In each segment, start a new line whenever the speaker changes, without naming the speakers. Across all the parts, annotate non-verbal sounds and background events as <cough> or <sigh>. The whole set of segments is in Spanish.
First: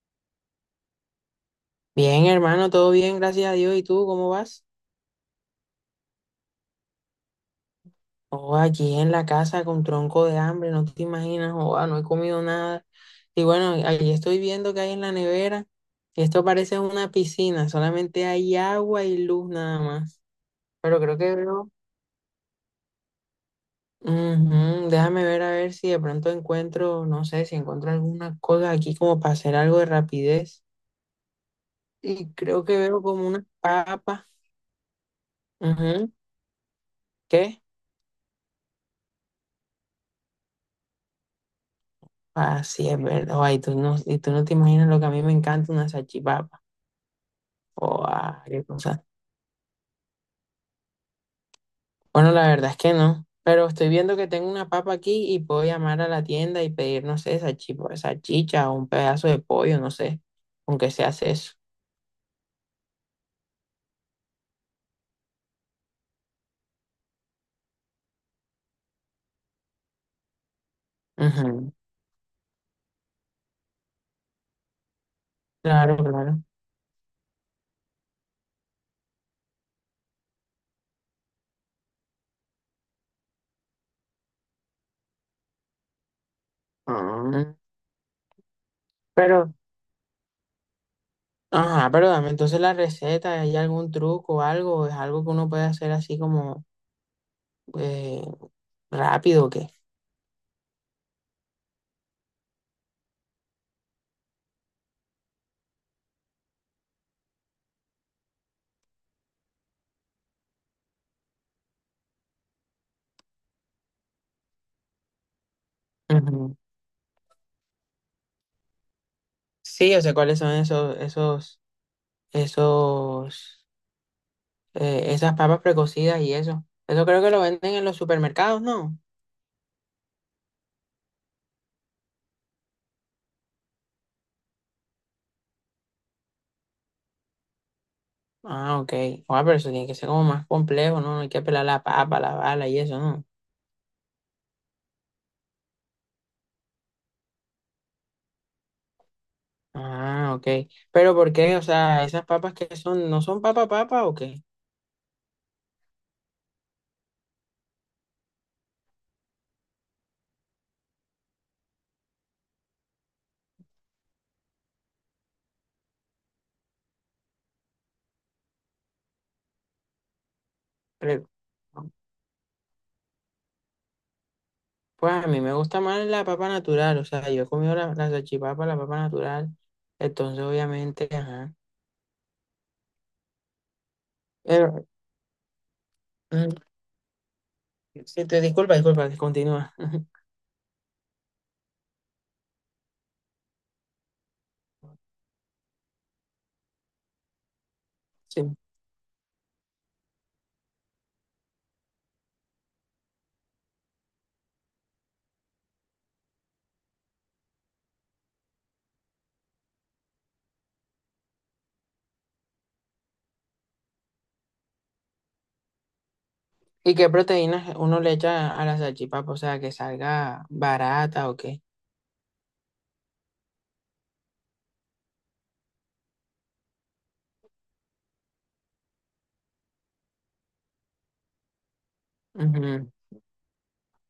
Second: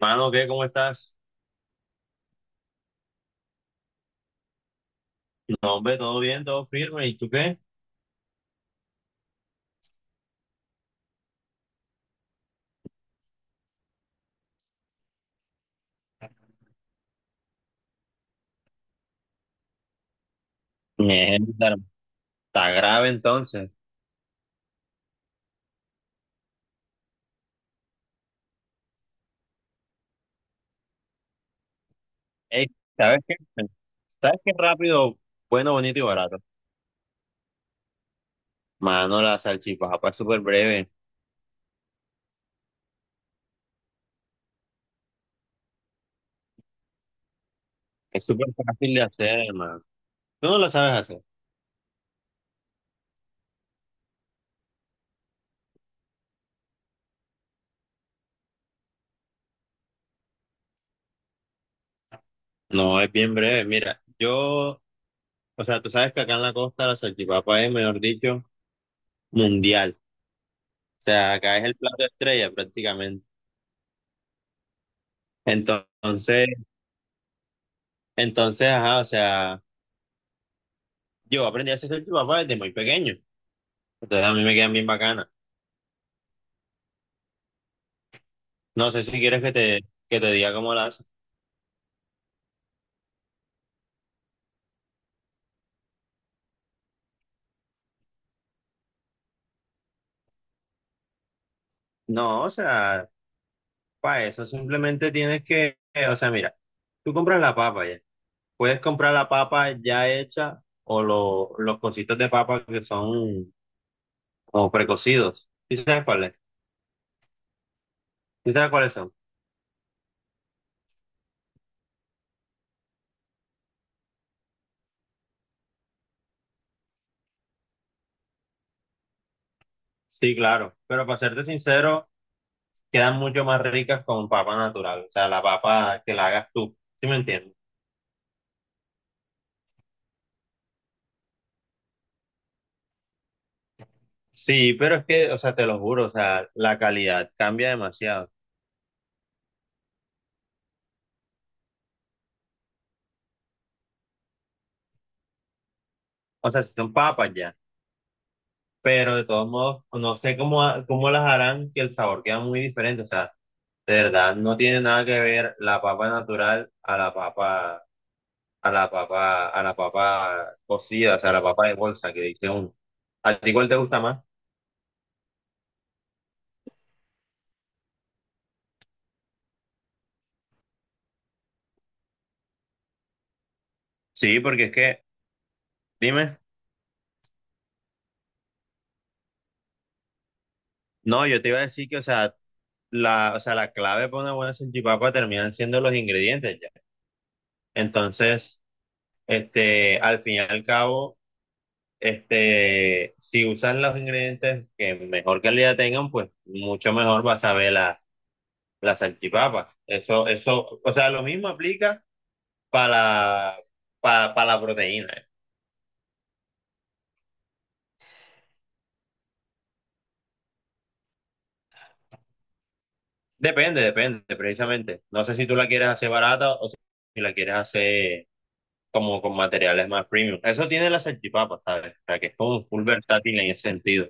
Mano, ¿qué? ¿Cómo estás?
Bien, hermano, todo bien, gracias a Dios. ¿Y tú cómo vas?
No, hombre, todo bien, todo firme. ¿Y tú qué?
Oh, aquí en la casa con tronco de hambre, no te imaginas. Oh, no he comido nada. Y bueno, ahí estoy viendo que hay en la nevera. Esto parece una piscina, solamente hay agua y luz nada más. Pero creo que veo.
Mierda, está grave entonces.
Ujú. Déjame ver a ver si de pronto encuentro, no sé, si encuentro alguna cosa aquí como para hacer algo de rapidez. Y creo
Ey,
que veo
¿sabes
como
qué?
unas papas.
¿Sabes qué rápido, bueno, bonito y
Ujú.
barato?
¿Qué?
Mano, la salchipapa es súper breve,
Así es, verdad. Ay, tú no te imaginas lo que a mí me encanta una salchipapa. O
es súper
qué
fácil de
cosa.
hacer, hermano. Tú no la sabes hacer.
Bueno, la verdad es que no. Pero estoy viendo que tengo una papa aquí y puedo llamar a la tienda y pedir, no sé, salchicha o un pedazo de pollo, no sé, aunque se hace eso.
No, es bien breve. Mira, yo, o sea, tú sabes que acá en la costa la salchipapa es, mejor dicho, mundial. O sea, acá es
Ujú.
el plato estrella prácticamente.
Claro, claro.
Entonces, entonces, ajá, o sea, yo aprendí a hacer salchipapa desde muy pequeño. Entonces a mí me quedan bien bacanas.
Ah,
No sé si quieres
pero,
que te diga cómo las.
ajá, pero dame entonces la receta. ¿Hay algún truco o algo? ¿Es algo que uno puede hacer así como eh, rápido o qué?
No, o sea, para eso simplemente tienes que, o sea, mira, tú compras la papa ya. Puedes comprar la papa ya hecha o los cositos de papa que son como precocidos. ¿Sí sabes cuáles?
Ujú.
¿Sí sabes cuáles son?
Sí, yo sé cuáles son esos, esos, esas papas precocidas y eso. Eso creo que lo venden en los supermercados, ¿no?
Sí, claro. Pero para serte sincero, quedan mucho más ricas con papa natural. O sea, la papa que la hagas tú. ¿Sí me entiendes?
Ah, ok. Ah, pero eso tiene que ser como más complejo, ¿no? Hay que pelar la papa, la bala y eso, ¿no?
Sí, pero es que, o sea, te lo juro, o sea, la calidad cambia demasiado.
Ah, ok. Pero ¿por qué? O sea, esas papas, que son, ¿no son papa papa o qué?
O sea, si son papas ya, pero de todos modos, no sé cómo, cómo las harán, que el sabor queda muy diferente. O sea, de verdad, no tiene nada que ver la papa natural a la papa cocida, o
Pero,
sea, a la papa de bolsa que dice uno. ¿A ti cuál te gusta más?
pues a mí me gusta más la papa natural. O sea, yo he comido la, la salchipapa, la papa natural, entonces obviamente, ajá.
Sí, porque es
Pero,
que, dime,
mm, sí, disculpa, disculpa, continúa. <laughs>
no, yo te iba a decir que, o sea, la clave para una buena salchipapa terminan siendo los ingredientes ya.
Sí.
Entonces, al fin y al cabo. Si usan los ingredientes que mejor calidad tengan, pues mucho mejor vas a ver la salchipapa. Eso, o sea, lo mismo aplica para, para la proteína.
¿Y qué proteínas uno le echa a la salchipapa? O sea, que salga barata o qué.
Depende, depende, precisamente. No sé si tú la quieres hacer barata o si la quieres hacer como con materiales más premium. Eso tiene la salchipapa, ¿sabes? O sea, que es como full
Ujú,
versátil en ese sentido.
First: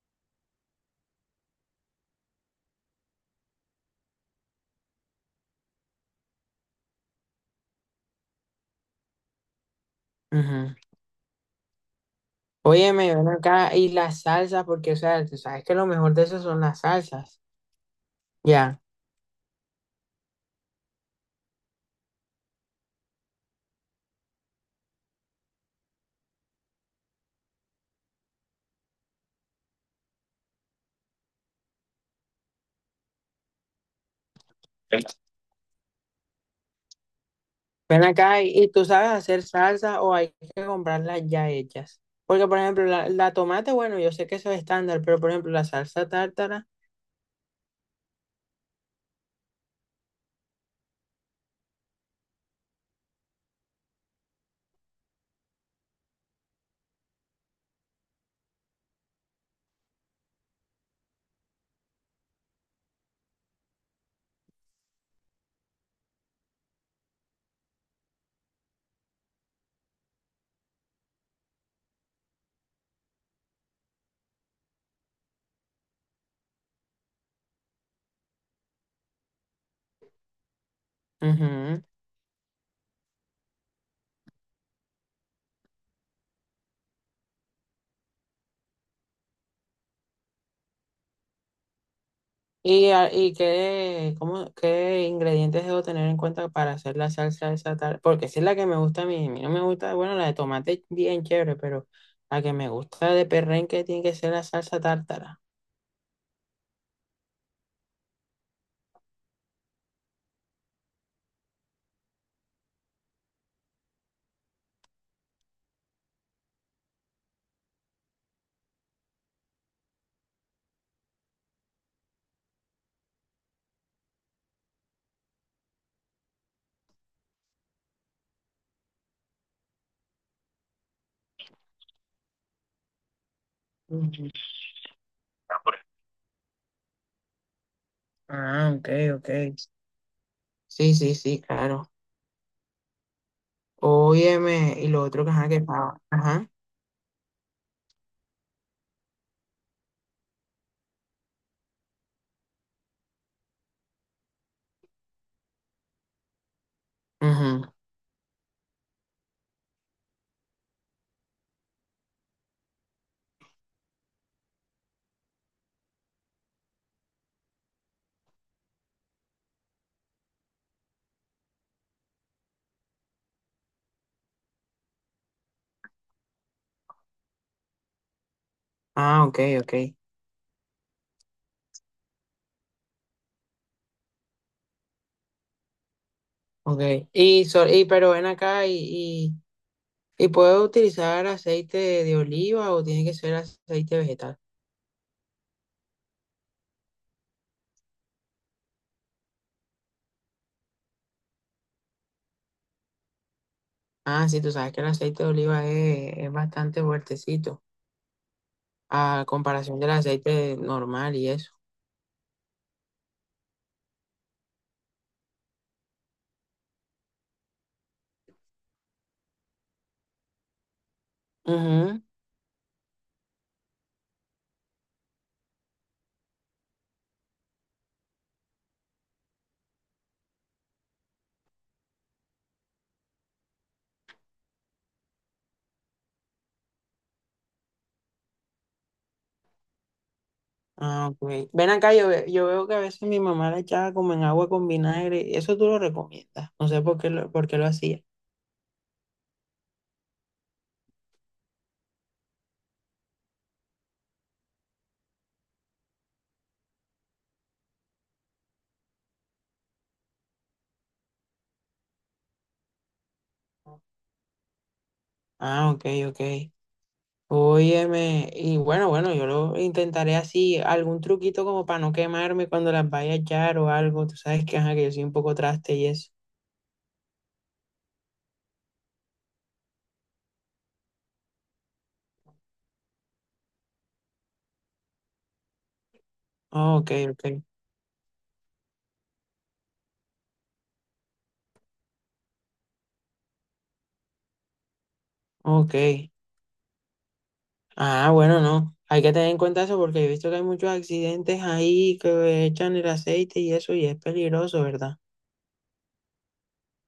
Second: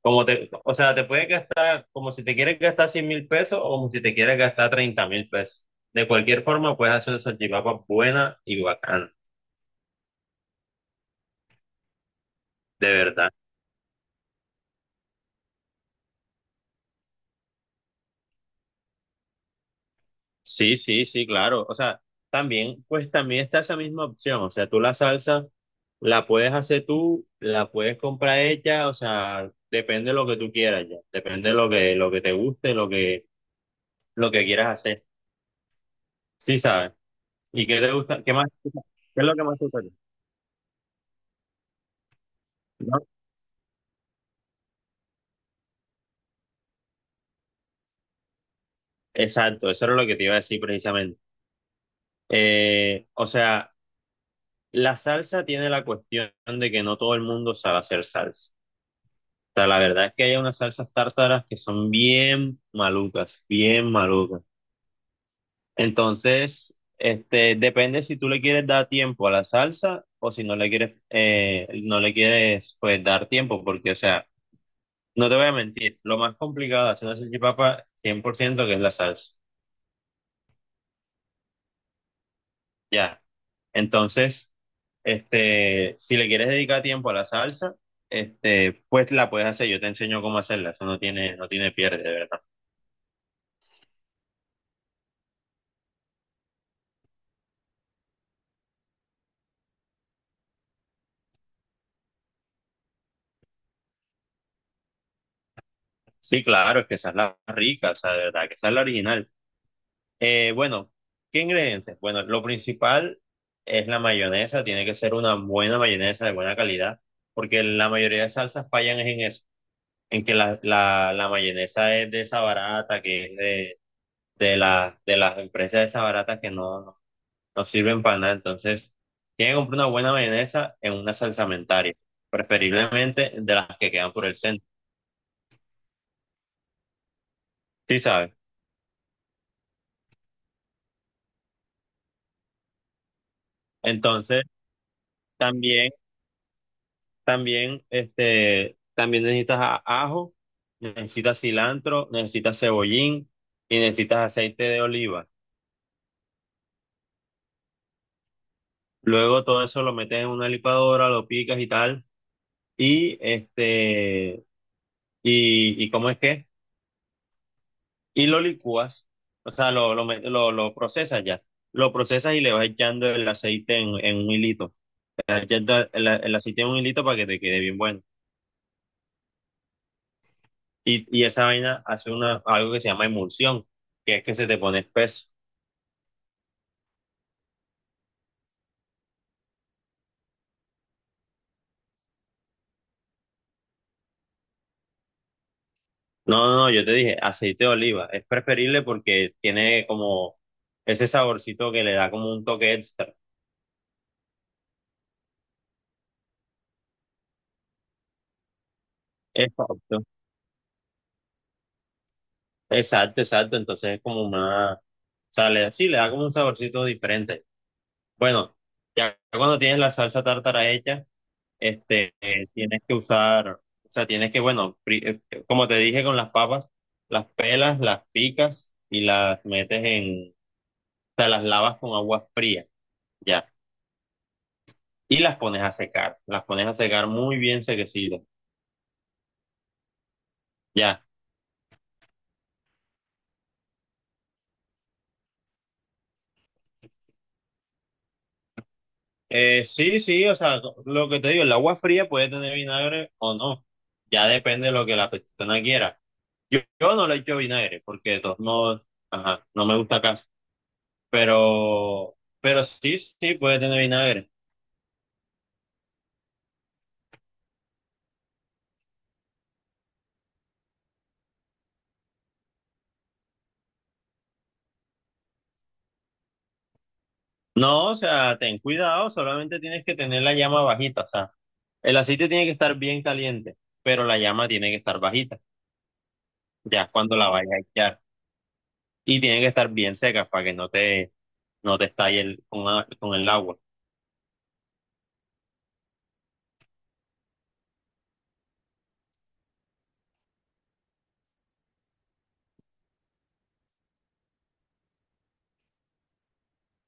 O sea, te puedes gastar como si te quieres gastar $100.000 o como si te quieres gastar $30.000. De cualquier forma, puedes hacer una salchipapa buena y bacana,
ujú.
de
Óyeme, ven
verdad.
acá, y las salsas, porque, o sea, tú sabes que lo mejor de eso son las salsas. Ya.
Sí, sí, sí, claro. O sea, también, pues también está esa misma opción. O sea, tú la salsa la puedes hacer tú, la puedes comprar hecha, o sea, depende de lo que tú quieras ya. Depende de lo que te guste, lo que quieras hacer. Sí, ¿sabes? ¿Y qué te
Ven
gusta? ¿Qué
acá,
más?
y, ¿y
¿Qué
tú sabes
es lo que
hacer
más te gusta?
salsa o hay que comprarlas ya hechas? Porque, por ejemplo, la tomate, bueno, yo sé que eso es estándar, pero, por ejemplo, la salsa tártara.
Exacto, eso era lo que te iba a decir precisamente. O sea, la salsa tiene la cuestión de que no todo el mundo sabe hacer salsa. O sea, la verdad es que hay unas salsas tártaras que son bien malucas, bien malucas. Entonces, depende si tú le quieres dar tiempo a la salsa o si no le quieres, pues, dar tiempo, porque, o sea, no te voy a mentir, lo más complicado de hacer una salchipapa, 100%, que es la salsa.
Ujú.
Ya. Entonces. Si le quieres dedicar tiempo a la salsa, pues la puedes hacer. Yo te enseño cómo hacerla. Eso no tiene pierde, de verdad.
¿Y, y qué, cómo, qué ingredientes debo tener en cuenta para hacer la salsa esa, tal? Porque esa es la que me gusta a mí. A mí no me gusta, bueno, la de tomate bien chévere, pero la que me gusta de perrenque tiene que ser la salsa tártara.
Sí, claro, es que esa es la rica, o sea, de verdad, que esa es la original. Bueno, ¿qué ingredientes? Bueno, lo principal es la mayonesa. Tiene que ser una buena mayonesa de buena calidad, porque la mayoría de salsas fallan es en eso, en que la mayonesa es de esa barata, que es de las empresas de esa barata que no sirven para nada. Entonces, tienen que comprar una buena mayonesa en una salsamentaria, preferiblemente de las que quedan por
Ujú.
el centro, ¿sí sabes?
Ah, ok, ok. Sí, sí, sí, claro.
Entonces,
Óyeme, y lo otro que ajá, que
también,
estaba. Ajá.
también necesitas ajo, necesitas cilantro, necesitas cebollín y necesitas aceite de oliva.
Ujú.
Luego todo eso lo metes en una licuadora, lo picas y tal. Y este, ¿y cómo es que? Y lo licúas, o sea, lo procesas ya. Lo procesas y le vas echando el aceite en, un hilito. O sea, echando el aceite en un hilito para que te quede bien bueno.
Ah, ok, ok.
Y esa vaina hace algo que se llama emulsión, que es que se te pone espeso.
Ok. Pero ven acá, y ¿puedo utilizar aceite de oliva o tiene que ser aceite vegetal?
No, no, no, yo te dije aceite de oliva. Es preferible porque tiene como ese saborcito que le da como un toque extra.
Ah, sí, tú sabes que el aceite de oliva es bastante fuertecito a comparación del
Exacto.
aceite normal y eso.
Exacto, exacto. Entonces es como una, o sea, sí, le da como un saborcito diferente. Bueno, ya cuando tienes la salsa tártara hecha,
Ujú.
tienes que usar, o sea, tienes que, bueno, como te dije con las papas, las pelas, las picas y las metes o sea, las lavas con agua fría, ya, y las pones a secar, las pones a secar muy bien sequecidas, ya.
Ah, ok. Ven acá, yo veo que a veces mi mamá la echaba como en agua con vinagre. ¿Eso tú lo recomiendas? No sé por qué lo hacía.
Sí, sí, o sea, lo que te digo, el agua fría puede tener vinagre o no, ya depende de lo que la persona quiera. Yo no le echo vinagre, porque de todos modos, ajá, no me gusta casi. Pero sí, sí, puede tener vinagre.
Ah, ok, ok. Óyeme, y bueno, bueno, yo lo intentaré así, algún truquito como para no quemarme cuando las vaya a echar o algo. Tú sabes que, ajá, que yo soy un poco traste y eso.
No, o sea, ten cuidado, solamente tienes que tener la llama bajita, o sea, el aceite tiene que estar bien caliente, pero la llama tiene que estar bajita,
Ah,
ya es
ok,
cuando la
ok,
vayas a echar. Y tiene que estar bien seca para que no te estalle con el agua.
ok. Ah, bueno, no. Hay que tener en cuenta eso porque he visto que hay muchos accidentes ahí que echan el aceite y eso y es peligroso, ¿verdad?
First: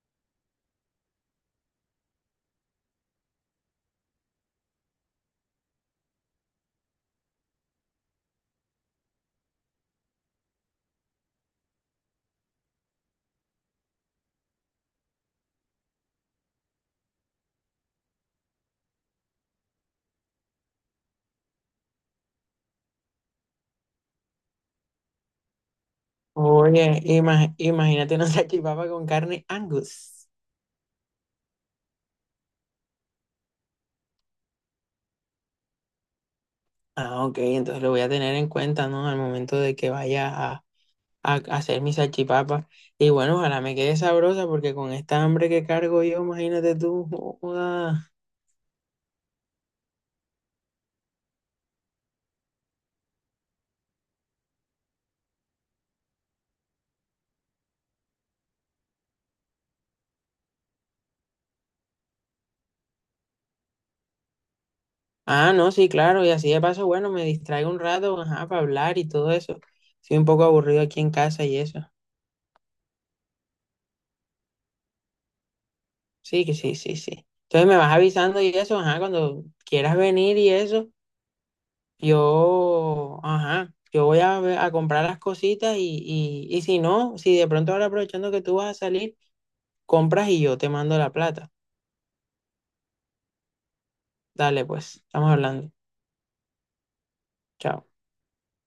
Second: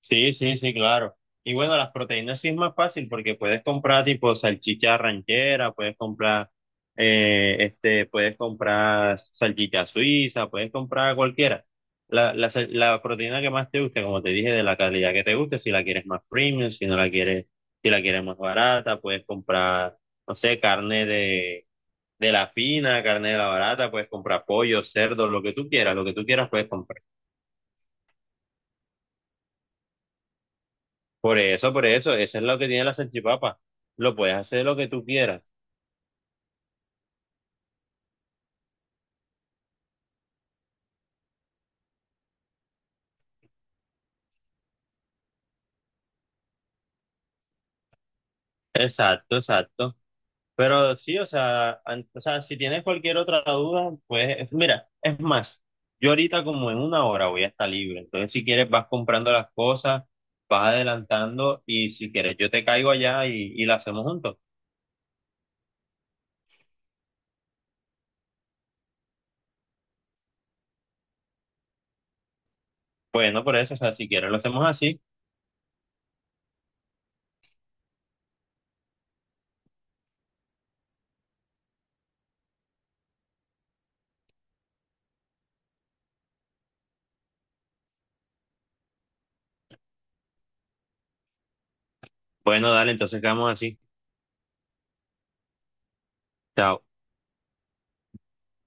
Sí, sí, sí, claro. Y bueno, las proteínas sí es más fácil porque puedes comprar tipo salchicha ranchera, puedes comprar salchicha suiza, puedes comprar cualquiera. La proteína que más te guste, como te dije, de la calidad que te guste, si la quieres más premium, si no la quieres, si la quieres más barata, puedes comprar, no sé, carne de la fina, carne de la barata, puedes comprar pollo, cerdo, lo que tú quieras, lo que tú quieras puedes
Oye,
comprar.
imagínate una <laughs> salchipapa con carne Angus.
Por eso, eso es lo que tiene la salchipapa. Lo puedes hacer lo que tú quieras.
Ah, ok, entonces lo voy a tener en cuenta, ¿no? Al momento de que vaya a hacer mi salchipapa. Y bueno, ojalá me quede sabrosa porque con esta hambre que cargo yo, imagínate tú. Joda.
Exacto, exacto. Pero sí, o sea, si tienes cualquier otra duda, pues mira, es más, yo ahorita como en una hora voy a estar libre. Entonces, si quieres, vas comprando las cosas, vas adelantando y si quieres, yo te caigo allá y la hacemos juntos.
Ah, no, sí, claro. Y así de paso, bueno, me distraigo un rato, ajá, para hablar y todo eso. Estoy un poco aburrido aquí en casa y eso.
Bueno, por eso, o sea, si quieres, lo hacemos así.
Sí, que sí, sí, sí. Entonces me vas avisando y eso, ajá, cuando quieras venir y eso, yo, ajá, yo voy a, a comprar las cositas y si no, si de pronto ahora aprovechando que tú vas a salir, compras y yo te mando la plata.
Bueno, dale, entonces quedamos así.
Dale, pues, estamos hablando.
Chao.
Chao.